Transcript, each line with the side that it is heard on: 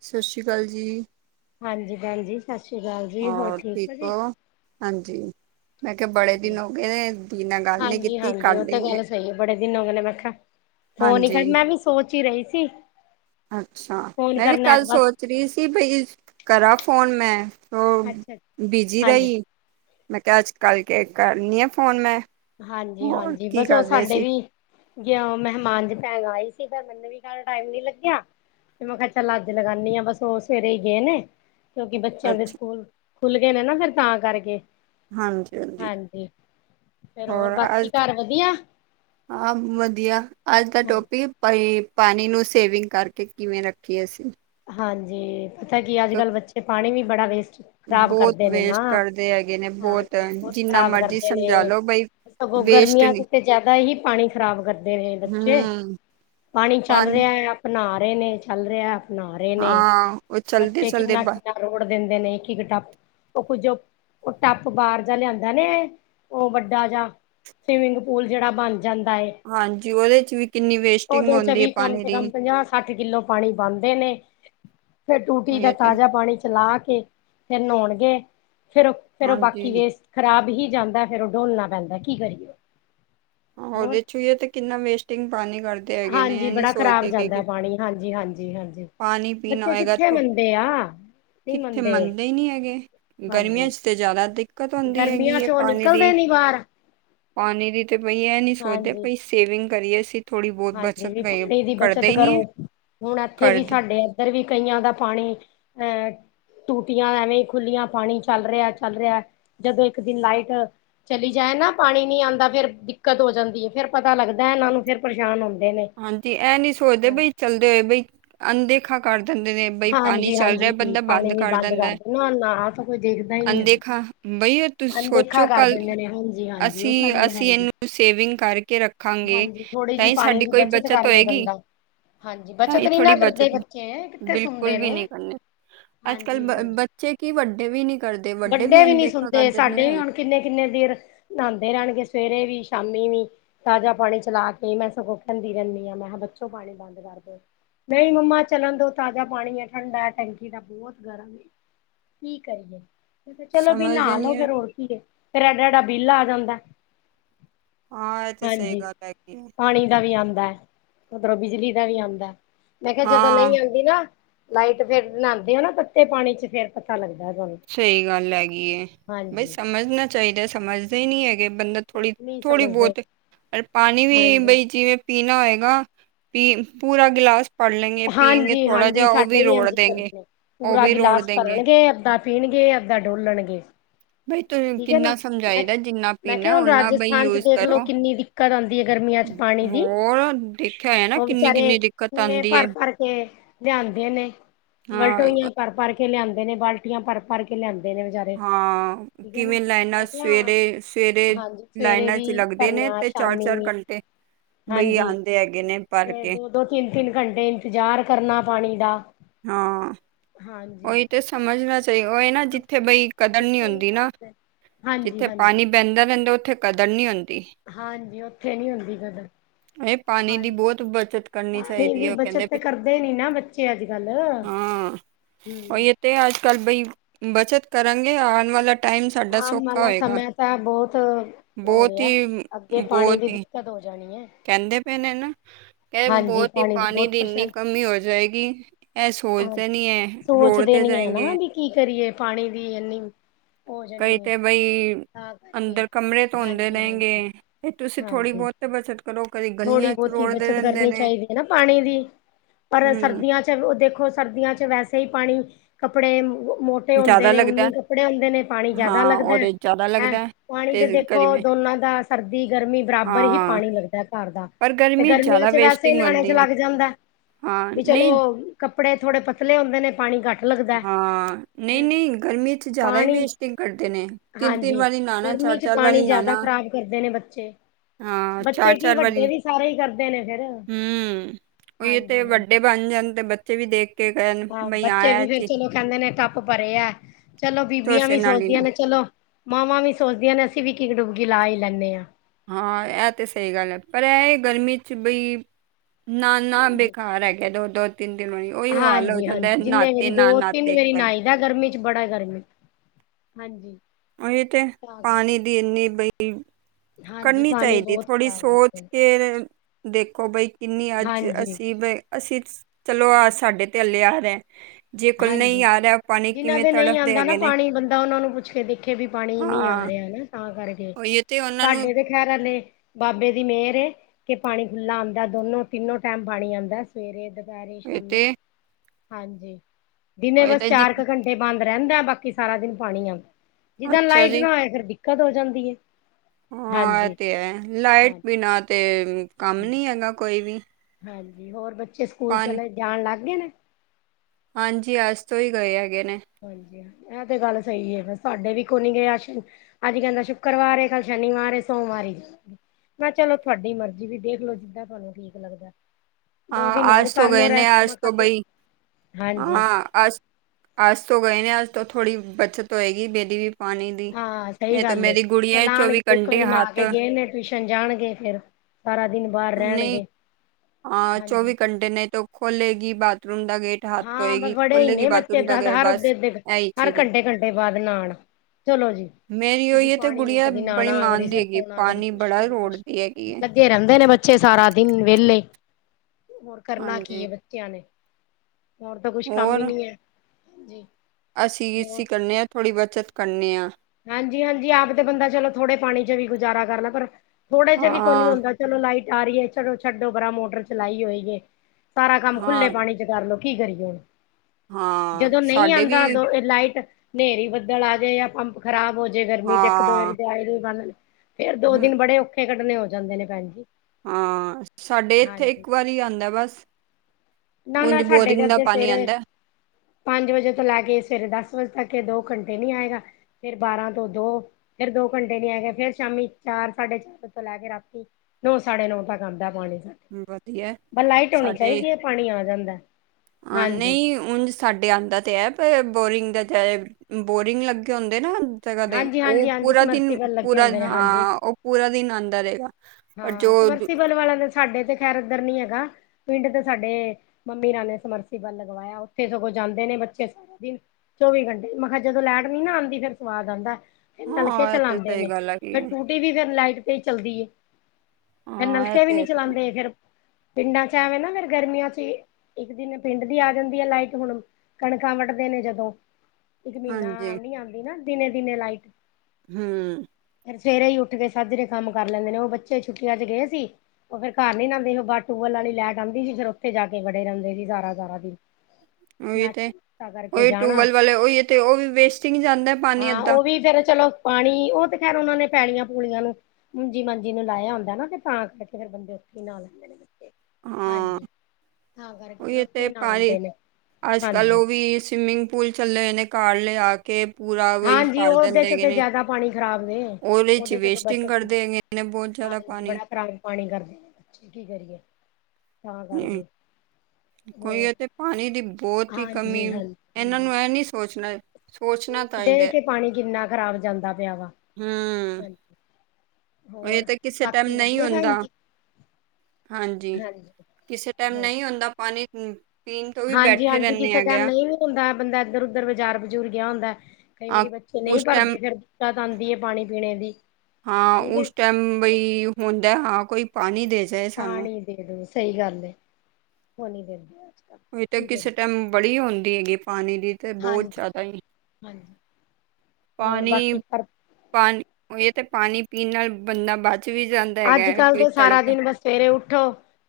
right: ਸਤਿ ਸ਼੍ਰੀ ਅਕਾਲ, ਜੀ?
left: ਹਾਂਜੀ ਭੈਣ ਜੀ, ਸਤਿ ਸ੍ਰੀ ਅਕਾਲ ਜੀ, ਹੋਰ ਠੀਕ ਓ ਜੀ?
right: ਹਾਂਜੀ, ਮੈਂ ਕਿਹਾ ਬੜੇ ਦਿਨ
left: ਜੀ।
right: ਹੋ ਗਏ ਨੇ, ਧੀ ਨਾਂਲ ਗੱਲ ਨੀ
left: ਹਾਂਜੀ
right: ਕੀਤੀ,
left: ਹਾਂਜੀ
right: ਕਰ
left: ਉਹ ਤਾਂ
right: ਲੈਣੇ ਆ
left: ਗੱਲ ਸਹੀ, ਬੜੇ ਦਿਨ ਹੋ ਗਏ ਨੇ, ਮੈਂ ਕਿਹਾ ਫੋਨ ਹੀ
right: ਹਾਂਜੀ,
left: ਕਰਨਾ ਸੀ, ਸੋਚ ਹੀ ਰਹੀ ਸੀ
right: ਅੱਛਾ,
left: ਫੋਨ
right: ਮੈਂ ਵੀ
left: ਕਰਨਾ
right: ਕੱਲ
left: ਬਸ
right: ਸੋਚ ਰਹੀ ਸੀ। ਬਈ ਕਰਾਂ ਫੋਨ ਮੈਂ ਹੋਰ
left: ਅੱਛਾ
right: ਬਿਜੀ
left: ਹਾਂਜੀ
right: ਰਹੀ, ਮੈਂ ਕਿਹਾ ਅੱਜ, ਕਰਕੇ ਕਰਨੀ ਆ ਫੋਨ ਮੈਂ
left: ਹਾਂਜੀ
right: ਹੋਰ
left: ਹਾਂਜੀ
right: ਕੀ
left: ਬਸ ਉਹ
right: ਕਰ ਰਹੇ
left: ਸਾਡੇ
right: ਸੀ
left: ਵੀ ਜ ਮਹਿਮਾਨ ਦੀ ਭੈਣ ਆਈ ਸੀ, ਤੇ ਮੈਨੂੰ, ਟਾਈਮ ਨਈ, ਲੱਗਿਆ ਮੈਂ ਕਿਹਾ, ਅੱਜ ਲਗਾਉਂਦੀ ਹਾਂ, ਬਸ ਉਹ ਸਵੇਰੇ ਹੀ ਗਏ ਨੇ ਕਿਉਂਕਿ, ਬੱਚਿਆਂ ਦੇ
right: ਅੱਛਾ
left: ਸਕੂਲ ਖੁੱਲ ਗਏ ਨੇ ਨਾ ਫਿਰ ਤਾਂ ਕਰਕੇ
right: ਹਾਂਜੀ ਹਾਂਜੀ।
left: ਫਿਰ
right: ਹੋਰ
left: ਬਾਕੀ
right: ਅੱਜ
left: ਘਰ ਵਧੀਆ
right: ਹਾਂ ਵਧੀਆ, ਅੱਜ ਦਾ
left: ਹਾਂ
right: ਟੋਪਿਕ? ਭਾਈ, ਪਾਣੀ ਨੂੰ ਸੇਵਿੰਗ ਕਰਕੇ, ਕਿਵੇਂ ਰੱਖੀਏ ਅਸੀਂ?
left: ਹਾਂਜੀ ਪਤਾ ਕੀ ਅੱਜ ਕੱਲ੍ਹ ਬੱਚੇ ਪਾਣੀ ਵੀ ਬੜਾ ਵੇਸਟ ਖ਼ਰਾਬ
right: ਬਹੁਤ
left: ਕਰਦੇ ਨੇ ਨਾ
right: ਵੇਸਟ ਕਰਦੇ ਹੈਗੇ ਨੇ ਬਹੁਤ
left: ਹਾਂਜੀ ਬਹੁਤ
right: ਜਿੰਨਾ
left: ਖਰਾਬ
right: ਮਰਜ਼ੀ
left: ਕਰਦੇ
right: ਸਮਝਾ
left: ਨੇ
right: ਲੋ ਬਈ
left: ਸਗੋਂ
right: ਵੇਸਟ
left: ਗਰਮੀਆਂ
right: ਨੀ
left: ਚ, ਤੇ ਜ਼ਿਆਦਾ ਹੀ, ਪਾਣੀ ਖ਼ਰਾਬ ਕਰਦੇ ਨੇ ਬੱਚੇ
right: ਹੂੰ
left: ਪਾਣੀ ਚੱਲ ਰਿਹਾ ਏ, ਆਪ ਨਹਾ ਰਹੇ ਨੇ, ਚੱਲ ਰਿਹਾ ਨਹਾ ਰਹੇ ਨੇ,
right: ਹਾਂ ਉਹ ਚਲਦੇ
left: ਬੱਚੇ
right: ਚਲਦੇ
left: ਕਿੰਨਾ
right: ਬ
left: ਕਿੰਨਾ ਰੋੜ ਦਿੰਦੇ ਨੇ ਇੱਕ ਇੱਕ ਟਪ ਉਹ ਕੁੱਝ, ਉਹ ਟੱਪ ਬਾਰ, ਜਿਹਾ ਲਿਆਂਦਾ ਨੇ ਉਹ ਵੱਡਾ ਜਿਹਾ ਸਵੀਮਿੰਗ ਪੂਲ, ਜਿਹੜਾ ਬਣ ਜਾਂਦਾ ਏ।
right: ਹਾਂਜੀ, ਉਹਦੇ ਵਿੱਚ ਵੀ, ਕਿੰਨੀ ਵੇਸਟਿੰਗ ਹੁੰਦੀ ਹੈ ਪਾਣੀ ਦੀ।
left: ਅੱਠ ਕਿੱਲੋ, ਪਾਣੀ ਪਾਦੇ ਨੇ, ਫਿਰ ਟੂਟੀ ਦਾ
right: ਉਹੀ ਤੇ
left: ਤਾਜ਼ਾ ਪਾਣੀ ਚਲਾ ਕੇ ਫਿਰ ਨਹਾਉਣਗੇ, ਫਿਰ ਫਿਰ ਉਹ
right: ਹਾਂਜੀ
left: ਬਾਕੀ ਵੇਸ ਖ਼ਰਾਬ ਹੀ ਜਾਂਦਾ ਫੇਰ ਉਹ ਡਢੋਲਣਾ ਪੈਂਦਾ ਕੀ ਕਰੀਏ
right: ਓਹਦੇ
left: ਹੋਰ
right: ਵਿੱਚ ਹੈ ਤੇ ਕਿੰਨਾ ਵੇਸਟਿੰਗ ਪਾਣੀ ਕਰਦੇ ਹੈਗੇ ਨੇ
left: ਹਾਂਜੀ
right: ਇਹ ਨੀ
left: ਬੜਾ ਖ਼ਰਾਬ
right: ਸੋਚਦੇ ਕਿ ਕਿ
left: ਜਾਂਦਾ ਪਾਣੀ ਹਾਂਜੀ ਹਾਂਜੀ ਹਾਂਜੀ
right: ਪਾਣੀ ਪੀਣਾ
left: ਬੱਚੇ
right: ਹੋਏਗਾ
left: ਕਿੱਥੇ
right: ਤੋ
left: ਮੰਨਦੇ ਆ ਨਹੀਂ
right: ਕਿੱਥੇ ਮੰਨਦੇ ਹੀ ਨਹੀਂੀ ਹੈਗੇ ਗਰਮੀਆਂ
left: ਹਾਂਜੀ
right: ਚ ਜ਼ਿਆਦਾ ਤੀਕ ਦਿੱਕਤ ਹੁੰਦੀ
left: ਗਰਮੀਆਂ
right: ਹੈਗੀ ਹੈ
left: ਚੋਂ
right: ਪਾਣੀ
left: ਨਿਕਲਦੇ
right: ਦੀ
left: ਨੀ ਬਾਹਰ
right: ਪਾਣੀ ਦੀ ਤੇ ਬਈ ਇਹ ਨੀ ਸੋਚਦੇ
left: ਹਾਂਜੀ
right: ਪਈ ਸੇਵਿੰਗ ਕਰੀਏ ਅਸੀਂ ਥੋੜ੍ਹੀ ਬਹੁਤ
left: ਹਾਂਜੀ
right: ਬੱਚਤ
left: ਵੀ ਪਾਣੀ ਦੀ
right: ਕਰਦੇ
left: ਬੱਚਤ
right: ਹੀ ਨਹੀਂੀ ਹੈ
left: ਕਰੋ ਹੁਣ ਇੱਥੇ ਵੀ
right: ਕਰਦੇ
left: ਸਾਡੇ ਇੱਧਰ ਵੀ ਕਈਆਂ ਦਾ ਪਾਣੀ ਅਹ ਟੂਟੀਆਂ ਐਵੇਂ ਖੁੱਲੀਆਂ ਪਾਣੀ ਚੱਲ ਰਿਹਾ ਚੱਲ ਰਿਹਾ ਜਦੋਂ ਇੱਕ ਦਿਨ ਲਾਈਟ ਚਲੀ ਜਾਏ ਨਾ ਪਾਣੀ ਨੀ ਆਉਂਦਾ ਫੇਰ ਦਿੱਕਤ ਹੋ ਜਾਂਦੀ ਹੈ ਫੇਰ ਪਤਾ ਲੱਗਦਾ ਇਹਨਾਂ ਨੂੰ ਫੇਰ ਪਰੇਸ਼ਾਨ ਹੁੰਦੇ ਨੇ
right: ਹਾਂਜੀ ਇਹ ਨੀ ਸੋਚਦੇ ਬਈ ਚੱਲਦੇ ਹੋਏ ਬਈ ਅਣਦੇਖਾ ਕਰ ਦਿੰਦੇ ਨੇ ਬਈ ਪਾਣੀ
left: ਹਾਂਜੀ
right: ਚੱਲ ਰਿਹਾ
left: ਹਾਂਜੀ
right: ਬੰਦਾ
left: ਪਾਣੀ
right: ਬੰਦ
left: ਵੀ
right: ਕਰ ਦਿੰਦਾ
left: ਦੋ ਨਾ ਨਾ ਤਾਂ ਕੋਈ ਦੇਖਦਾ ਹੀ ਨਹੀਂ ਹੈਗਾ
right: ਅੰਦੇਖਾ ਬਈ ਤੁਸੀਂ
left: ਅਣਦੇਖਾ
right: ਸੋਚੋ
left: ਕਰ
right: ਕੱਲ
left: ਦਿੰਦੇ ਨੇ ਹਾਂਜੀ ਹਾਂਜੀ
right: ਅਸੀਂ
left: ਉਹ ਤਾਂ ਗੱਲ ਹੈ
right: ਅਸੀਂ
left: ਹੀ
right: ਇਹਨੂੰ ਸੇਵਿੰਗ ਕਰਕੇ ਰੱਖ ਰੱਖਾਂਗੇ
left: ਹਾਂਜੀ ਥੋੜ੍ਹੀ
right: ਤਾਂ
left: ਜਿਹੀ
right: ਹੀ
left: ਪਾਣੀ
right: ਸਾਡੀ
left: ਦੀ
right: ਕੋਈ
left: ਬੱਚਤ ਕਰ ਲਏ ਬੰਦਾ ਹਾਂਜੀ
right: ਤਾਂ
left: ਬੱਚਤ
right: ਹੀ
left: ਨੀ
right: ਥੋੜ੍ਹੀ
left: ਨਾ ਕਰਦੇ
right: ਬੱਚਤ
left: ਬੱਚੇ ਹੈ
right: ਬਿਲਕੁਲ ਵੀ ਨਹੀਂੀ ਕਰਨੇ ਅੱਜ ਕੱਲ੍ਹ
left: ਹਾਂਜੀ
right: ਬ
left: ਹਾਂਜੀ
right: ਬੱਚੇ ਕੀ ਵੱਡੇ ਵੀ ਨਹੀਂੀ ਕਰਦੇ ਵੱਡੇ ਵੀ
left: ਨੀ
right: ਅਣਦੇਖਾ
left: ਸੁਣਦੇ
right: ਕਰ ਦਿੰਦੇ
left: ਸਾਡੇ ਵੀ
right: ਨੇ
left: ਹੁਣ ਕਿੰਨੇ ਕਿੰਨੇ ਦੇਰ ਨਹਾਉਂਦੇ ਰਹਿਣਗੇ ਸਵੇਰੇ ਵੀ ਸ਼ਾਮੀ ਵੀ ਤਾਜ਼ਾ ਪਾਣੀ ਚਲਾ ਕੇ ਮੈਂ ਸਗੋਂ ਕਹਿੰਦੀ ਰਹਿੰਦੀ ਹਾਂ ਮੈਂ ਕਿਹਾ ਬੱਚੋਂ ਪਾਣੀ ਬੰਦ ਕਰ। ਨਹੀਂ ਮੰਮਾ ਚੱਲਣ ਦੋ। ਤਾਜ਼ਾ ਪਾਣੀ ਹੈ ਠੰਡਾ ਹੈ ਟੈਂਕੀ ਦਾ ਬਹੁਤ ਗਰਮ ਹੈ ਕੀ ਕਰੀਏ। ਮੈਂ ਚਲੋ ਬ ਨਾ
right: ਸਮਝਦੇ ਨਹੀਂ
left: ਲਓ
right: ਹੈ
left: ਫਿਰ ਹੋਰ ਕੀ ਹੈ ਫਿਰ ਐਡਾ ਐਡਾ ਬਿੱਲ ਆ ਜਾਂਦਾ।
right: ਹਾਂ ਇਹ ਤੇ ਸਹੀ
left: ਹਾਂਜੀ
right: ਗੱਲ ਹੈਗੀ ਹੈ।
left: ਪਾਣੀ ਦਾ ਵੀ ਆਉਂਦਾ ਹੈ। ਉਧਰੋਂ ਬਿਜਲੀ ਦਾ ਵੀ ਆਉਂਦਾ ਮੈਂ ਕਿਹਾ ਜਦੋਂ
right: ਹਾਂ
left: ਨਹੀਂ ਆਉਂਦਾ ਨਾ ਲਾਈਟ ਫੇਰ ਨਉਂਦੇ ਆ ਨਾ ਪੱਤੇ ਪਾਣੀ ਚ ਫੇਰ ਪਤਾ ਲੱਗਦਾ ਤੁਹਾਨੂੰ।
right: ਸਹੀ ਗੱਲ ਹੈਗੀ ਬਾਈ
left: ਹਾਂਜੀ
right: ਸਮਝਣਾ ਚਾਹੀਦਾ ਸਮਝਦੇ ਨੀ ਹੈਗੇ ਬੰਦਾ ਥੋੜੀ
left: ਨਹੀਂ
right: ਥੋੜੀ
left: ਸਮਝਦੇ
right: ਬਹੁਤ ਪਾਣੀ ਵੀ
left: ਹਾਂਜੀ
right: ਬਈ ਜਿਵੇਂ ਪੀਣਾ ਹੋਏਗਾ ਪੀ ਪੂਰਾ ਗਿਲਾਸ ਪੀ
left: ਹਾਂਜੀ ਹਾਂਜੀ ਸਾਡੇ ਵੀ ਹਾਂਜੀ ਕਰਦੇ
right: ਦੇਂਗੇ
left: ਨੇ
right: ਉਹ
left: ਪੂਰਾ
right: ਵੀ ਰੋੜ
left: ਗਿਲਾਸ
right: ਦੇਂਗੇ
left: ਭਰਨਗੇ ਅਧਾ ਪੀਣਗੇ ਅਧਾ ਡੋਲਣਗੇ
right: ਬਈ ਤੁ
left: ਠੀਕ ਹੈ ਨਾ
right: ਕਿੰਨਾ
left: ਮੈਂ
right: ਸਮਝਾਈਦਾ ਜਿੰਨਾ
left: ਮੈਂ
right: ਪੀਣਾ
left: ਕਿਹਾ ਹੁਣ
right: ਓਨਾ ਬਈ
left: ਰਾਜਸਥਾਨ ਚ
right: ਯੂਜ
left: ਦੇਖਲੋ
right: ਕਰੋ
left: ਕਿੰਨੀ ਦਿੱਕਤ ਆਉਂਦੀ ਹੈ ਗਰਮੀਆਂ ਚ ਪਾਣੀ ਦੀ
right: ਹੋਰ ਦੇਖਿਆ ਹੋਇਆ ਨਾ
left: ਉਹ
right: ਕਿੰਨੀ
left: ਵਿਚਾਰੇ
right: ਕਿੰਨੀ ਦਿੱਕਤ
left: ਕਿਿਵੇਂ
right: ਆਂਦੀ ਏ
left: ਭਰ ਕਰਕੇ ਲਿਆਂਦੇ ਨੇ
right: ਹਾਂ
left: ਵਲਟੋਈਆਂ ਭਰ ਭਰ ਕੇ ਲਿਆਂਦੇ ਨੇ ਬਾਲਟੀਆਂ ਭਰ ਭਰ ਕੇ ਲਿਆਂਦੇ ਨੇ ਵਿਚਾਰੇ
right: ਹਾਂ।
left: ਠੀਕ ਹੈ ਨਾ
right: ਕਿਵੇਂ ਲਾਈਨਾਂ
left: ਮੈਂ ਕਿਹਾ
right: ਸਵੇਰੇ ਸਵੇਰੇ
left: ਹਾਂਜੀ ਸਵੇਰੇ
right: ਲਾਈਨਾਂ
left: ਵੀ
right: ਚ ਲੱਗਦੇ ਨੇ
left: ਭਰਨਾ
right: ਤੇ ਚਾਰ
left: ਸ਼ਾਮੀ
right: ਚਾਰ
left: ਵੀ
right: ਘੰਟੇ ਬਈ
left: ਹਾਂਜੀ
right: ਆਉਂਦੇ ਹੈਗੇ ਨੇ ਭਰ
left: ਤੇ
right: ਕੇ।
left: ਦੋ ਦੋ ਤਿੰਨ ਤਿੰਨ ਘੰਟੇ ਇੰਤਜ਼ਾਰ ਕਰਨਾ ਪਾਣੀ ਦਾ।
right: ਹਾਂ।
left: ਹਾਂਜੀ।
right: ਉਹੀ ਤੇ ਸਮਝਣਾ ਚਾਹੀ ਉਹ ਨਾ ਜਿੱਥੇ
left: ਬਿਲਕੁਲ,
right: ਬਈ ਕਦਰ ਨੀ
left: ਬੱਚੇ
right: ਹੁੰਦੀ ਨਾ
left: ਸਮਝਦੇ।
right: ਜਿੱਥੇ
left: ਹਾਂਜੀ-ਹਾਂਜੀ,
right: ਪਾਣੀ ਬਹਿੰਦਾ ਰਹਿੰਦਾ ਉੱਥੇ ਕਦਰ ਨੀ ਆਉਂਦੀ।
left: ਹਾਂਜੀ ਉੱਥੇ ਨੀ ਹੁੰਦੀ ਕਦਰ।
right: ਇਹ ਪਾਣੀ ਦੀ
left: ਹਾਂਜੀ
right: ਬਹੁਤ ਬੱਚਤ ਕਰਨੀ
left: ਪਾਣੀ
right: ਚਾਹੀਦੀ ਹੈ
left: ਦੀ
right: ਉਹ ਕਹਿੰਦੇ
left: ਬੱਚਤ
right: ਵੀ
left: ਕਰਦੇ ਨੀ ਨਾ ਬੱਚੇ ਅੱਜ ਹੈਲੋ
right: ਹੋ ਇਹ ਤੇ ਆੱਜ ਕੱਲ ਬਈ ਬੱਚਤ ਕਰਾਂਗੇ ਆਉਣ ਵਾਲਾ ਟਾਈਮ ਸਾਡਾ
left: ਆਮ
right: ਸੌਖਾ
left: ਵਾਲਾ
right: ਹੋਏਗਾ
left: ਸਮਿਆਂ ਤਾਂ ਬਹੁਤ ਹੋ
right: ਬਹੁਤ
left: ਰਿਹਾ
right: ਹੀ
left: ਅੱਗੇ ਪਾਣੀ
right: ਬਹੁਤ
left: ਦੀ ਦਿਕ
right: ਹੀ
left: ਕਦੋਂ ਹੋ ਜਾਣੀ ਹੈ।
right: ਕਹਿੰਦੇ ਪਏ ਨੇ ਨਾ, ਕ ਬਹੁਤ ਹੀ ਪਾਣੀ ਦੀ ਇੰਨੀ ਕਮੀ ਹੋ ਜਾਏਗੀ। ਇਹ
left: ਹਾਂ,
right: ਸੋਚਦਾ ਨਹੀਂ ਹੈ, ਰੋਡ
left: ਸੋਚਦੇ
right: 'ਤੇ
left: ਨੀ ਐ ਨਾ
right: ਜਾਂਗੇ।
left: ਵੀ ਕੀ ਕਰੀਏ ਪਾਣੀ ਦੀ ਇਨੀ
right: ਕਈ ਤੇ ਬਈ
left: ਕਰਕੇ
right: ਅੰਦਰ ਕਮਰੇ ਧੋਂਦੇ
left: ਹਾਂਜੀ-ਹਾਂਜੀ,
right: ਰਣਗੇ ਤੇ ਤੁਸੀਂ
left: ਹਾਂਜੀ।
right: ਥੋੜ੍ਹੀ
left: ਹਾਂਜੀ,
right: ਬਹੁਤ ਤੇ ਬਾ।
left: ਥੋੜ੍ਹੀ ਬਹੁਤੀ ਬੱਚਤ ਕਰਨੀ ਚਾਹੀਦੀ ਹੈ ਨਾ ਪਾਣੀ ਦੀ ਪਰ
right: ਹੂੰ
left: ਸਰਦੀਆਂ ਚ ਦੇਖੋ ਸਰਦੀਆਂ ਚ ਵੈਸੇ ਹੀ ਪਾਣੀ ਕੱਪੜੇ ਮੋ ਹੁੰਦੇ
right: ਜ਼ਿਆਦਾ
left: ਨੇ
right: ਲੱਗਦਾ ਹੈ।
left: ਉਨੀ ਕੱਪੜੇ ਹੁੰਦੇ ਨੇ ਪਾਣੀ ਜਿਆਦਾ
right: ਹਾਂ
left: ਲੱਗਦਾ
right: ਉਹਦੇ ਜ਼ਿਆਦਾ
left: ਹੈਂ,
right: ਲੱਗਦਾ ਹੈ,
left: ਪਾਣੀ ਦੇ
right: ਤੇ
left: ਦੇਖੋ
right: ਗਰਮੀ
left: ਦੋਨਾਂ ਦਾ ਸਰਦੀ, ਗਰਮੀ ਬਰਾਬਰ ਹੀ
right: ਹਾਂ
left: ਪਾਣੀ ਲੱਗਦਾ। ਕਰਦਾ
right: ਪਰ
left: ਤੇ
right: ਗਰਮੀ
left: ਗਰਮੀਆਂ
right: ਜ਼ਿਆਦਾ
left: ਚ ਵੈਸੇ ਹੀ
right: ਵੇਸਟਿੰਗ
left: ਨਹਾਉਣੇ ਚ
right: ਹੁੰਦੀ ਹੈ
left: ਲੱਗ ਜਾਂਦਾ
right: ਹਾਂ
left: ਵੀ ਚਲੋ
right: ਨਹੀਂ
left: ਕੱਪੜੇ ਥੋੜੇ ਪਤਲੇ ਹੁੰਦੇ ਨੇ ਪਾਣੀ ਘੱਟ। ਲੱਗਦਾ
right: ਹਾਂ ਨਹੀਂ ਨਹੀਂ ਗਰਮੀ ਚ ਜ਼ਿਆਦਾ ਹੀ
left: ਪਾਣੀ
right: ਵੇਸਟਿੰਗ ਕਰਦੇ ਨੇ ਤਿੰਨ- ਤਿੰਨ
left: ਹਾਂਜੀ
right: ਵਾਰੀ ਨਾ ਨਾ
left: ਗਰਮੀ
right: ਛੱਡ
left: ਪਾਣੀ ਜਿਆਦਾ ਖ਼ਰਾਬ ਕਰਦੇ ਨੇ ਬੱਚੇ।
right: ਹਾਂ ਚਾਰ-
left: ਬੱਚੇ ਕੀ
right: ਚਾਰ ਵਾਰੀ,
left: ਵੱਡੇ ਵੀ ਸਾਰੇ ਹੀ ਕਰਦੇ ਨੇ ਫੇਰ
right: ਹਮ ਉਹੀ ਤੇ
left: ਹਾਂਜੀ
right: ਵੱਡੇ
left: ਹਾਂਜੀ
right: ਬਣ ਜਾਣ ਤੇ ਬੱਚੇ ਵੀ ਦੇਖ ਕੇ ਕਰਨ
left: ਹਾਂ,
right: ਬਈ
left: ਬੱਚੇ ਵੀ
right: ਆਇਆ।
left: ਫੇਰ ਚਲੋ, ਕਹਿੰਦੇ ਨੇ ਟੱਪ ਭਰੇ ਹੈ ਚਲੋ ਬੀਬੀਆਂ
right: ਢੋਸੇ
left: ਵੀ
right: ਨਾਲ ਹੀ
left: ਸੋਚਦੀਆਂ ਨੇ ਚਲੋ ਮਾਵਾਂ ਵੀ ਸੋਚਦੀਆਂ ਨੇ ਅਸੀਂ ਵੀ ਕਿਗ ਡੁਬਕੀ ਲਾ ਹੀ ਲੈਂਦੇ ਹਾਂ।
right: ਹਾਂ, ਇਹ ਤਾਂ ਸਹੀ ਗੱਲ ਹੈ ਪਰ ਇਹ ਗਰਮੀ 'ਚ ਬਈ ਨਾ- ਨਾ
left: ਹਾਂਜੀ।
right: ਬੇਕਾਰ ਹੈਗਾ ਦੋ -ਦੋ ਤਿੰਨ ਦਿਨ ਹੋ। ਉਹੀ ਹਾਲ
left: ਹਾਂਜੀ,
right: ਜਾਂਦਾ ਹੈ
left: ਹਾਂਜੀ ਜਿੰਨੇ
right: ਨਾਤੇ
left: ਮੇਰੀ
right: ਨਾ
left: ਦੋ ਤਿੰਨ
right: ਨਾਤੇ ਇੱਕ
left: ਮੇਰੀ
right: ਵਾਰੀ
left: ਨਾਈ ਦਾ ਗਰਮੀ ਚ ਬੜਾ ਗਰਮੀ ਹਾਂਜੀ
right: ਉਹੀ ਤੇ
left: ਤਾਂ ਕਰਕੇ
right: ਪਾਣੀ ਦੀ ਇੰਨੀ ਬਈ
left: ਹਾਂਜੀ
right: ਕਰਨੀ
left: ਪਾਣੀ
right: ਚਾਹੀਦੀ
left: ਬਹੁਤ
right: ਥੋੜ੍ਹੀ
left: ਖ਼ਰਾਬ
right: ਸੋਚ
left: ਕਰਦੇ ਨੇ
right: ਕੇ ਦੇਖੋ ਬਈ ਕਿੰਨੀ ਅੱਜ
left: ਹਾਂਜੀ
right: ਅਸੀਂ ਬ ਅਸੀਂ ਚਲੋ ਸਾਡੇ ਤੇ ਅੱਲੇ ਆਖਦੇ
left: ਹਾਂਜੀ, ਜਿਨਾਂ ਦੇ ਨਹੀਂ
right: ਤੜਫਦੇ
left: ਆਉਂਦਾ ਨਾ
right: ਹੈਗੇ ਨੇ
left: ਪਾਣੀ ਬੰਦਾ ਉਹਨਾ ਨੂੰ ਪੁੱਛ ਕੇ ਦੇਖੇ ਵੀ ਪਾਣੀ ਨਹੀਂ ਆ
right: ਹਾਂ
left: ਰਿਹਾ ਹਨਾ ਤਾਂ ਕਰਕੇ,
right: ਉਹੀ ਤੇ ਉਹਨਾਂ ਨੂੰ
left: ਸਾਡੇ ਤੇ ਖਹਿਰੇ ਬਾਬੇ ਦੀ ਮਿਹਰ ਏ ਕਿ ਪਾਣੀ ਖੁੱਲਾ ਆਂਦਾ ਦੋਨੋ ਤਿੰਨੋ ਟਾਈਮ ਪਾਣੀ ਆਂਦਾ ਸਵੇਰੇ, ਦੁਪਹਿਰੇ,
right: ਇਹ ਤੇ
left: ਸ਼ਾਮੀ ਹਾਂਜੀ। ਦਿਨੇ
right: ਇਹ
left: ਬਸ
right: ਤੇ ਜਿ-
left: ਚਾਰ ਕੁ ਘੰਟੇ ਬੰਦ ਰਹਿੰਦਾ, ਬਾਕੀ ਸਾਰਾ ਦਿਨ ਪਾਣੀ ਆਉਂਦਾ ਜਿੱਦਾਂ
right: ਅੱਛਾ
left: ਲਾਈਟ
right: ਜੀ
left: ਨਾ ਹੋਇਆ ਫਿਰ। ਕਦੋ ਜਾਂਦੀ
right: ਹਾਂ, ਇਹ
left: ਹਾਂਜੀ।
right: ਤੇ ਹੈ ਲਾਈਟ
left: ਹਾਂ
right: ਬਿਨਾਂ ਤੇ ਕੰਮ ਨੀ ਹੈਗਾ ਕੋਈ ਵੀ
left: ਹਾਂਜੀ, ਹੋਰ ਬੱਚੇ ਸਕੂਲ
right: ਪਾਣੀ
left: ਚਲੇ ਜਾਣ ਲੱਗ ਗਏ ਨੇ?
right: ਹਾਂਜੀ, ਅੱਜ ਤੋਂ ਹੀ ਗਏ ਹੈਗੇ ਨੇ।
left: ਹਾਂਜੀ ਹ ਇਹ ਤੇ ਗੱਲ ਸਹੀ ਹੈ ਬ ਸਾਡੇ ਵੀ ਕੋ ਨੀ ਗਏ। ਅੱਜ ਕਹਿੰਦਾ ਸ਼ੁੱਕਰਵਾਰ ਕੱਲ ਸ਼ਨੀਵਾਰ ਸੋਮਵਾਰ। ਮੈਂ ਚਲੋ ਤੁਹਾਡੀ ਮਰਜ਼ੀ ਵੀ ਦੇਖਲੋ ਜਿੱਦਾਂ ਤੁਹਾਨੂੰ ਠੀਕ ਲੱਗਦਾ। ਦੋ
right: ਹਾਂ
left: ਦਿਨ ਹੋਰ
right: ਆਜ ਤੋਂ
left: ਕਰ ਲੋ
right: ਗਏ ਨੇ,
left: ਰੈਸਟ
right: ਆਜ
left: ਮੈਂ ਕਿਹਾ
right: ਤੋਂ
left: ਫਿਰ
right: ਬਈ
left: ਹਾਂਜੀ।
right: ਹਾਂ। ਅਜ ਅੱਜ ਤੋਂ ਗਏ ਨੇ, ਅੱਜ ਤੋਂ ਥੋੜ੍ਹੀ ਬੱਚਤ ਹੋਏਗੀ ਮੇਰੀ ਵੀ ਪਾਣੀ ਦੀ
left: ਹਾਂ ਸਹੀ
right: ਇਹ ਤਾਂ
left: ਗੱਲ ਏ
right: ਮੇਰੀ
left: ਚੱਲ
right: ਗੁੜੀਆਂ ਚੌਵੀ
left: ਆਣਗੇ ਇੱਕ
right: ਘੰਟੇ
left: ਵਾਰੀ ਨਹਾ
right: ਹੱਥ
left: ਕੇ ਗਏ ਨੇ ਟਿਊਸ਼ਨ ਜਾਣਗੇ, ਫਿਰ ਸਾਰਾ ਦਿਨ ਬਾਹਰ ਰਹਿਣਗੇ ਹਾਂਜੀ।
right: ਨੇ ਤੋਂ ਖੋਲੇਗੀ ਬਾਥਰੂਮ ਦਾ ਗੇਟ
left: ਹਾਂ ਫੜੇਈ ਨੇ ਬੱਚੇ ਏਦਾਂ ਹਰ
right: ਬਸ
left: ਅਧੇ -ਅੱਧੇ
right: ਇਹੀ
left: ਹਰ
right: ਚੀਜ਼ ਹੈ
left: ਘੰਟੇ- ਘੰਟੇ ਬਾਅਦ ਨਹਾਉਣ ਚਲੋ ਜੀ।
right: ਮੇਰੀ
left: ਕਦੀ
right: ਹੋਈ ਹੈ ਤੇ
left: ਪਾਣੀ,
right: ਗੁੜੀਆ
left: ਕਦੇ
right: ਬੜੀ
left: ਨਹਾਣਾ, ਕਦੀ
right: ਮਾਨਦੀ
left: ਸਿਰ
right: ਹੈਗੀ
left: ਧੋਣਾ, ਕਦੀ
right: ਪਾਣੀ
left: ਕੁਛ
right: ਬੜਾ
left: ਕਦੇ ਕੁਛ
right: ਰੋੜਦੀ ਹੈਗੀ ਹੈ
left: ਕਦੇ। ਰਹਿੰਦੇ ਨੇ ਬੱਚੇ ਸਾਰਾ ਦਿਨ ਵਿਹਲੇ, ਹੋਰ ਕਰਨਾ ਕੀ
right: ਹਾਂਜੀ
left: ਹੈ ਬੱਚਿਆਂ ਨੇ। ਹੋਰ ਤਾਂ ਕੁਛ ਕੰਮ ਹੀ
right: ਹੋਰ
left: ਨੀ ਹੈ, ਜੀ
right: ਅਸੀਂ ਇਸ
left: ਹੋਰ
right: ਕਰੇ ਹਾਂ, ਥੋੜ੍ਹੀ ਬੱਚਤ ਕਰਨੇ ਹਾਂ
left: ਹਾਂਜੀ- ਹਾਂਜੀ ਆਪ ਤੇ ਬੰਦਾ ਚਲੋ ਥੋੜੇ ਪਾਣੀ ਚ ਵੀ ਗੁਜ਼ਾਰਾ ਕਰਨਾ ਪਰ ਥੋੜੇ ਚ ਵੀ ਕੋਈ ਨੀ
right: ਹਾਂ
left: ਹੁੰਦਾ। ਚਲੋ ਲਾਈਟ ਆ ਰਹੀ ਹੈ, ਚਲੋ ਛੱਡੋ ਪਰਾਂ ਮੋਟਰ ਚਲਾਈ ਹੋਈ ਸਾਰਾ ਕੰਮ
right: ਹਾਂ
left: ਖੁੱਲੇ ਪਾਣੀ ਚ ਕਰ ਲੋਓ ਕੀ ਕਰੀਏ ਹੁਣ,
right: ਹਾਂ,
left: ਜਦੋਂ ਨਹੀਂ
right: ਸਾਡੇ ਵੀ
left: ਆਉਂਦਾ ਉਦੋਂ ਇਹ ਲਾਈਟ ਹਨੇਰੀ ਬੱਦਲ ਆ ਜਾਏ ਜਾਂ ਪੰਪ ਖਰਾਬ ਹੋ ਜੇ ਗਰਮੀ ਚ ਇੱਕ ਦੋ
right: ਹਾਂ,
left: ਵਾਰੀ ਤੇ ਆਏ [unintelligible] ਫੇਰ ਦੋ
right: ਹੂੰ,
left: ਦਿਨ ਬੜੇ ਔਖੇ ਕੱਢਣੇ ਹੋ ਜਾਂਦੇ ਨੇ ਭੈਣ ਜੀ।
right: ਹਾਂ ਸਾਡੇ ਇੱਥੇ
left: ਹਾਂਜੀ
right: ਇੱਕ ਵਾਰੀ ਆਉਂਦਾ ਬਸ।
left: ਨਾ ਨਾ
right: ਉਂਝ
left: ਸਾਡੇ ਤੇ
right: ਬੋਰਿੰਗ ਦਾ
left: ਇੱਥੇ
right: ਪਾਣੀ
left: ਸਵੇਰੇ
right: ਆਂਦਾ,
left: ਪੰਜ ਵਜੇ ਤੋਂ ਲੈ ਕੇ ਸਵੇਰੇ ਦਸ ਵਜੇ ਤੱਕ ਇਹ ਦੋ ਘੰਟੇ ਨਹੀਂ ਆਏਗਾ। ਫਿਰ ਬਾਰਾਂ ਤੋਂ ਦੋ ਫਿਰ ਦੋ ਘੰਟੇ ਨਹੀਂ ਹੈਗੇ ਫੇਰ ਸ਼ਾਮੀ ਚਾਰ ਸਾਢੇ ਚਾਰ ਤੋਂ ਲੈ ਕੇ ਰਾਤੀ ਨੌ ਸਾਢੇ ਨੌ ਤੱਕ ਆਉਂਦਾ ਪਾਣੀ
right: ਵਧੀਆ
left: ਪਰ ਲਾਈਟ ਹੋਣੀ
right: ਸਾਡੇ
left: ਚਾਹੀਦੀ ਹੈ ਪਾਣੀ ਆ ਜਾਂਦਾ।
right: ਹਾਂ
left: ਹਾਂਜੀ
right: ਨਹੀਂ। ਉਝ ਸਾਡੇ ਆਉਂਦਾ ਤਾਂ ਹੈ ਪਰ ਬੋਰਿੰਗ ਦਾ ਬੋਰਿੰਗ ਲੱਗੇ ਹੁੰਦੇ ਨਾ। ਜਗ੍ਹਾ ਤੇ
left: ਹਾਂਜੀ
right: ਉਹ
left: ਹਾਂਜੀ ਹਾਂਜੀ
right: ਪੂਰਾ ਦਿਨ
left: ਸਮਰਸੀਬਲ ਲੱਗੇ
right: ਪੂਰਾ
left: ਹੁੰਦੇ ਨੇ ਹਾਂਜੀ
right: ਹਾਂ ਉਹ ਪੂਰਾ ਦਿਨ ਆਉਂਦਾ ਹੈਗਾ।
left: ਹਾਂ ਸਮਰਸੀਬਲ ਵਾਲਾ ਦੇ ਸਾਡੇ ਤੇ ਖੈਰ ਇਧਰ ਨਹੀਂ ਹੈਗਾ। ਪਿੰਡ ਤੇ ਸਾਡੇ ਮੰਮੀ ਹੁਣਾ ਨੇ ਸਮਰਸੀਬਲ ਲਗਵਾਇਆ ਉੱਥੇ ਸਗੋਂ ਜਾਂਦੇ ਨੇ ਬੱਚੇ ਸਾਰਾ ਦਿਨ। ਚੌਵੀ ਘੰਟੇ ਮੈਂ ਕਿਹਾ ਜਦੋਂ ਲਾਈਟ ਨਹੀਂ ਨਾ ਆਉਂਦੀ ਫਿਰ ਸਵਾਦ ਆਉਂਦਾ ਐ। ਫਿਰ ਨਲਕੇ
right: ਹਾਂ, ਇਹ ਤੇ
left: ਚਲਾਉਂਦੇ
right: ਸਹੀ
left: ਨੇ
right: ਗੱਲ ਹੈਗੀ
left: ਫਿਰ
right: ਏ।
left: ਟੂਟੀ ਵੀ ਫਿਰ ਲਾਈਟ ਤੇ ਹੀ ਚੱਲਦੀ ਐ। ਫਿਰ
right: ਹਾਂ, ਇਹ
left: ਨਲਕੇ ਵੀ
right: ਤੇ
left: ਨਹੀਂ
right: ਹੈ।
left: ਚਲਾਉਂਦੇ ਫਿਰ। ਪਿੰਡਾਂ ਚ ਐਵੇਂ ਨਾ ਫਿਰ ਗਰਮੀਆਂ ਚ ਇੱਕ ਦਿਨ ਪਿੰਡ ਦੀ ਆ ਜਾਂਦੀ ਆ ਲਾਈਟ ਹੁਣ। ਕਣਕਾਂ ਵੱਡਦੇ ਨੇ ਜਦੋਂ ਇੱਕ ਮਹੀਨਾ
right: ਹਾਂਜੀ,
left: ਨਹੀਂ ਆਉਂਦੀ ਨਾ ਦਿਨੇ ਦਿਨੇ ਲਾਈਟ।
right: ਹੂੰ।
left: ਫਿਰ ਸਵੇਰੇ ਹੀ ਉੱਠ ਕੇ ਸਾਜਰੇ ਕੰਮ ਕਰ ਲੈਂਦੇ ਨੇ। ਉਹ ਬੱਚੇ ਛੁੱਟੀਆਂ ਚ ਗਏ ਸੀ। ਉਹ ਫਿਰ ਘਰ ਨਹੀਂ ਨਾਂਦੇ ਸੀ ਬਾਰ ਟਿਊਬਵੈੱਲ ਆਲੀ ਲਾਈਟ ਆਉਂਦੀ ਸੀ ਫਿਰ ਉੱਥੇ ਜਾ ਕੇ ਵੜੇ ਰਹਿੰਦੇ ਸੀ ਸਾਰ ਸਾਰਾ ਦਿਨ।
right: ਹ [inaudible] ਉਹੀ ਤੇ
left: ਨਾਸ਼ਤਾ ਨੁਸ਼ਤਾ ਕਰਕੇ
right: ਉਹੀ
left: ਜਾਣਾ
right: ਟਿਊਬਵੈਲ ਵਾਲੇ ਉਹੀ ਤੇ ਉਹ ਵੀ ਵੇਸਟਿੰਗ ਜਾਂਦਾ ਐ ਪਾਣੀ
left: ਹਾਂ
right: ਅੱਧਾ।
left: ਉਹ ਵੀ ਫੇਰ ਚਲੋ ਪਾਣੀ ਉਹ ਤੇ ਖੈਰ ਉਹਨਾ ਨੇ ਪੈਲੀਆਂ ਪੂਲੀਆਂ ਨੂੰ ਮੁੂੰਜੀ ਮੰਜੀ ਜਿਹਨੂੰ ਲਾਇਆ ਹੁੰਦਾ ਨਾ ਤੇ ਤਾਂ ਕਰਕੇ ਫਿਰ ਬੰਦੇ ਉੱਥੇ ਹੀ ਨਾ ਲੈਂਦੇ ਨੇ ਬੱਚੇ ਹਾਂਜੀ। ਤਾਂ ਕਰਕੇ
right: ਉਹ
left: ਫਿਰ
right: ਇਹ
left: ਉੱਥੇ
right: ਤੇ
left: ਹੀ
right: ਭਾਈ
left: ਨਹਾਂਦੇ ਨੇ
right: ਅੱਜ ਕੱਲ੍ਹ
left: ਹਾਂਜੀ
right: ਉਹ ਵੀ ਸਵਿਮਿੰਗ ਪੂਲ ਚੱਲੇ ਹੋਏ ਨੇ ਘਰ ਲਿਆ ਕੇ ਪੂਰਾ ਵਹੀ
left: ਹਾਂਜੀ
right: ਭਰ
left: ਉਹਦੇ
right: ਦਿੰਦੇ
left: ਚ
right: ਹੈਗੇ
left: ਤੇ
right: ਨੇ
left: ਜ਼ਿਆਦਾ ਪਾਣੀ ਖ਼ਰਾਬ ਨੇ
right: ਉਹਦੇ ਚ ਵੇਸਟਿੰਗ ਕਰਦੇ ਹੈਗੇ। ਮੈਂ ਬਹੁਤ ਜਿਆਦਾ
left: ਹਾਂਜੀ
right: ਪਾਣੀ
left: ਬੜਾ ਖ਼ਰਾਬ ਪਾਣੀ ਘਰ ਕੀ ਕਰੀਏ। ਘਰ
right: ਹਮ,
left: ਗਏ।
right: ਕੋਈ ਇਥੇ ਪਾਣੀ ਦੀ ਬਹੁਤ ਹੀ ਕਮੀ
left: ਹਾਂਜੀ ਹਾਂਜੀ
right: ਇਹਨਾਂ ਨੂੰ ਇਹ ਨਹੀਂ ਸੋਚਣਾ ਸੋਚਣਾ ਚਾਹੀਦਾ
left: ਦੇਖ
right: ਹੈ।
left: ਕੇ ਪਾਣੀ ਕਿੰਨਾ ਖ਼ਰਾਬ ਜਾਂਦਾ ਪਿਆ ਵਾ।
right: ਹੂੰ ਇਹ
left: ਹੋਰ
right: ਤਾਂ ਕਿਸੇ ਟਾਈਮ
left: ਬਾਕੀ
right: ਨਹੀਂ
left: ਵਧੀਆ
right: ਹੁੰਦਾ।
left: ਭੈਣ ਜੀ
right: ਹਾਂਜੀ ਕਿਸੇ ਟਾਈਮ
left: ਹੋ
right: ਨਹੀਂ ਹੁੰਦਾ ਪਾਣੀ ਪੀਣ ਤੋਂ ਵੀ
left: ਹਾਂਜੀ
right: ਬੈਠੇ
left: ਹਾਂਜੀ
right: ਰਹਿੰਦੇ
left: ਕਿਸੇ
right: ਹੈਗੇ
left: ਟਾਈਮ
right: ਆ ਗਿਆ
left: ਨਹੀਂ ਵੀ ਹੁੰਦਾ ਬੰਦਾ ਇੱਧਰ ਉੱਧਰ ਬਾਜ਼ਾਰ ਬਜੂਰ ਗਿਆ ਹੁੰਦਾ। ਕਈ
right: ਆ,
left: ਵਾਰੀ ਬੱਚੇ ਨਹੀਂ
right: ਉਸ ਟਾਈਮ
left: ਭਰਦੇ ਫਿਰ ਦਿੱਕਤ ਆਉਂਦੀ ਹੈ ਪਾਣੀ ਪੀਣੇ ਦੀ।
right: ਹਾਂ
left: ਠੀਕ ਹੈ
right: ਉਸ ਟਾਈਮ ਬਈ ਹੁੰਦਾ ਹਾਂ ਕੋਈ ਪਾਣੀ ਦੇ ਜਾਏ ਸਾਨੂੰ
left: ਪਾਣੀ ਦੇ ਦੋ ਸਹੀ ਗੱਲ ਐ। ਉਹ ਨਹੀਂ ਦਿੰਦਾ।
right: ਇਹ ਤਾਂ ਕਿਸੇ ਟਾਈਮ ਬੜੀ ਹੁੰਦੀ ਹੈਗੀ ਪਾਣੀ ਦੀ। ਤੇ ਬਹੁਤ
left: ਹਾਂਜੀ
right: ਜ਼ਿਆਦਾ ਹੀ
left: ਹਾਂਜੀ ਹੋਰ ਬਾਕੀ
right: ਪਾਣੀ
left: ਘਰ
right: ਪਾਣੀ ਇਹ ਤੇ ਪਾਣੀ ਪੀਣ ਨਾਲ ਬੰਦਾ ਬਚ ਵੀ ਜਾਂਦਾ ਹੈਗਾ
left: ਅੱਜ
right: ਹੈ,
left: ਕੱਲ੍ਹ
right: ਕੋਈ
left: ਤੇ ਸਾਰਾ
right: ਤੜਫਦਾ
left: ਦਿਨ ਬਸ ਸਵੇਰੇ ਉੱਠੋ।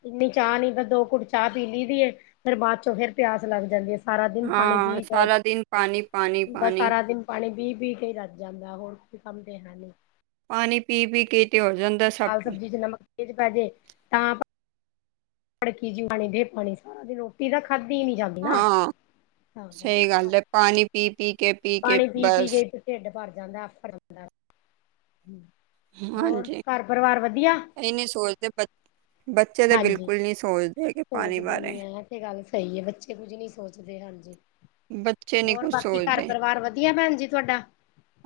left: ਇੰਨੀ ਚਾਹ ਨਹੀਂ ਤਾਂ ਦੋ ਘੁੱਟ ਚਾਹ ਪੀ ਲਈ ਦੀ ਏ ਫੇਰ ਬਾਅਦ ਚੋਂ ਫੇਰ ਪਿਆਸ ਲੱਗ ਜਾਂਦੀ ਹੈ। ਸਾਰਾ ਦਿਨ ਪਾਣੀ
right: ਹਾਂ
left: ਪੀ ਕੇਏ
right: ਸਾਰਾ ਦਿਨ ਪਾਣੀ ਪਾਣੀ ਪਾਣੀ
left: ਸਾਰਾ ਦਿਨ ਪਾਣੀ ਪੀ ਪੀ ਕੇ ਹੀ ਰਜ ਜਾਂਦਾ ਹੋਰ ਕੋਈ ਕੰਮ ਤੇ ਹੈ ਨਹੀਂ।
right: ਪਾਣੀ ਪੀ ਪੀ ਕੇ ਤੇ ਹੋ ਜਾਂਦਾ ਐ।
left: ਦਾਲ ਸਬਜ਼ੀ ਚ ਨਮਕ ਤੇਜ਼ ਪੈਜੇ ਤਾਂ ਭੜਕੀ ਜਿਹੀ ਪਾਣੀ ਦੇ ਪਾਣੀ ਸਾਰਾ ਰੋਟੀ ਤਾਂ ਖਾਧੀ ਨਹੀਂ ਜਾਂਦੀ। ਨਾ
right: ਹਾਂ
left: ਤਾਂ
right: ਸਹੀ
left: ਕਰਕੇ
right: ਗੱਲ ਏ ਪਾਣੀ ਪੀ ਪੀ ਕੇ ਪੀ ਕੇ
left: ਪਾਣੀ ਪੀ
right: ਬਸ
left: ਕੇ ਢਿੱਡ ਭਰ ਜਾਂਦਾ ਆਫਰ ਜਾਂਦਾ। ਹੋਰ
right: ਹਾਂਜੀ
left: ਘਰ ਪਰਿਵਾਰ ਵਧੀਆ।
right: ਇਹ ਨਹੀਂ ਸੋਚਦੇ ਬ ਬੱਚੇ ਤੇ
left: ਹਾਂਜੀ
right: ਬਿਲਕੁਲ ਨੀ ਸੋਚਦੇ ਹੈਗੇ। ਪਾਣੀ
left: ਸੋਚਦੇ
right: ਬਾਰੇ
left: ਨੀ ਹੈ ਐ ਤੇ ਗੱਲ ਸਹੀ ਹੈ ਬੱਚੇ ਕੁੱਝ ਨੀ ਸੋਚਦੇ ਹਾਂਜੀ
right: ਬੱਚੇ ਨਹੀਂ
left: ਹੋਰ
right: ਕੁਝ
left: ਬਾਕੀ ਘਰ
right: ਸੋਚਦੇ
left: ਪਰਿਵਾਰ ਵਧੀਆ ਭੈਣ ਜੀ ਤੁਹਾਡਾ?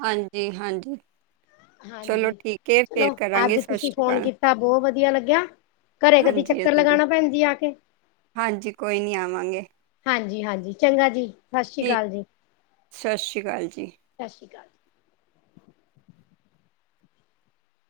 right: ਹਾਂਜੀ ਹਾਂਜੀ ਚਲੋ
left: ਹਾਂਜੀ
right: ਠੀਕ ਹੈ
left: ਚਲੋ
right: ਫਿਰ ਕਰਾਂਗੇ
left: ਅੱਜ
right: ਸਤਿ
left: ਤੁਸੀਂ
right: ਸ਼੍ਰੀ
left: ਫੋਨ
right: ਅਕਾਲ
left: ਕੀਤਾ ਬਹੁਤ ਵਧੀਆ ਲੱਗਿਆ। ਘਰੇ ਕਦੀ
right: ਹਾਂਜੀ
left: ਚੱਕਰ
right: ਹਾਂਜੀ
left: ਲਗਾਣਾ ਭੈਣ ਜੀ ਆ ਕੇ।
right: ਹਾਂਜੀ ਕੋਈ ਨਹੀਂ ਆਵਾਂਗੇ।
left: ਹਾਂਜੀ ਹਾਂਜੀ ਚੰਗਾ ਜੀ ਸਤਿ ਸ੍ਰੀ
right: ਠੀਕ
left: ਅਕਾਲ ਜੀ।
right: ਸਤਿ ਸ਼੍ਰੀ ਅਕਾਲ ਜੀ।
left: ਸਤਿ ਸ਼੍ਰੀ ਅਕਾਲ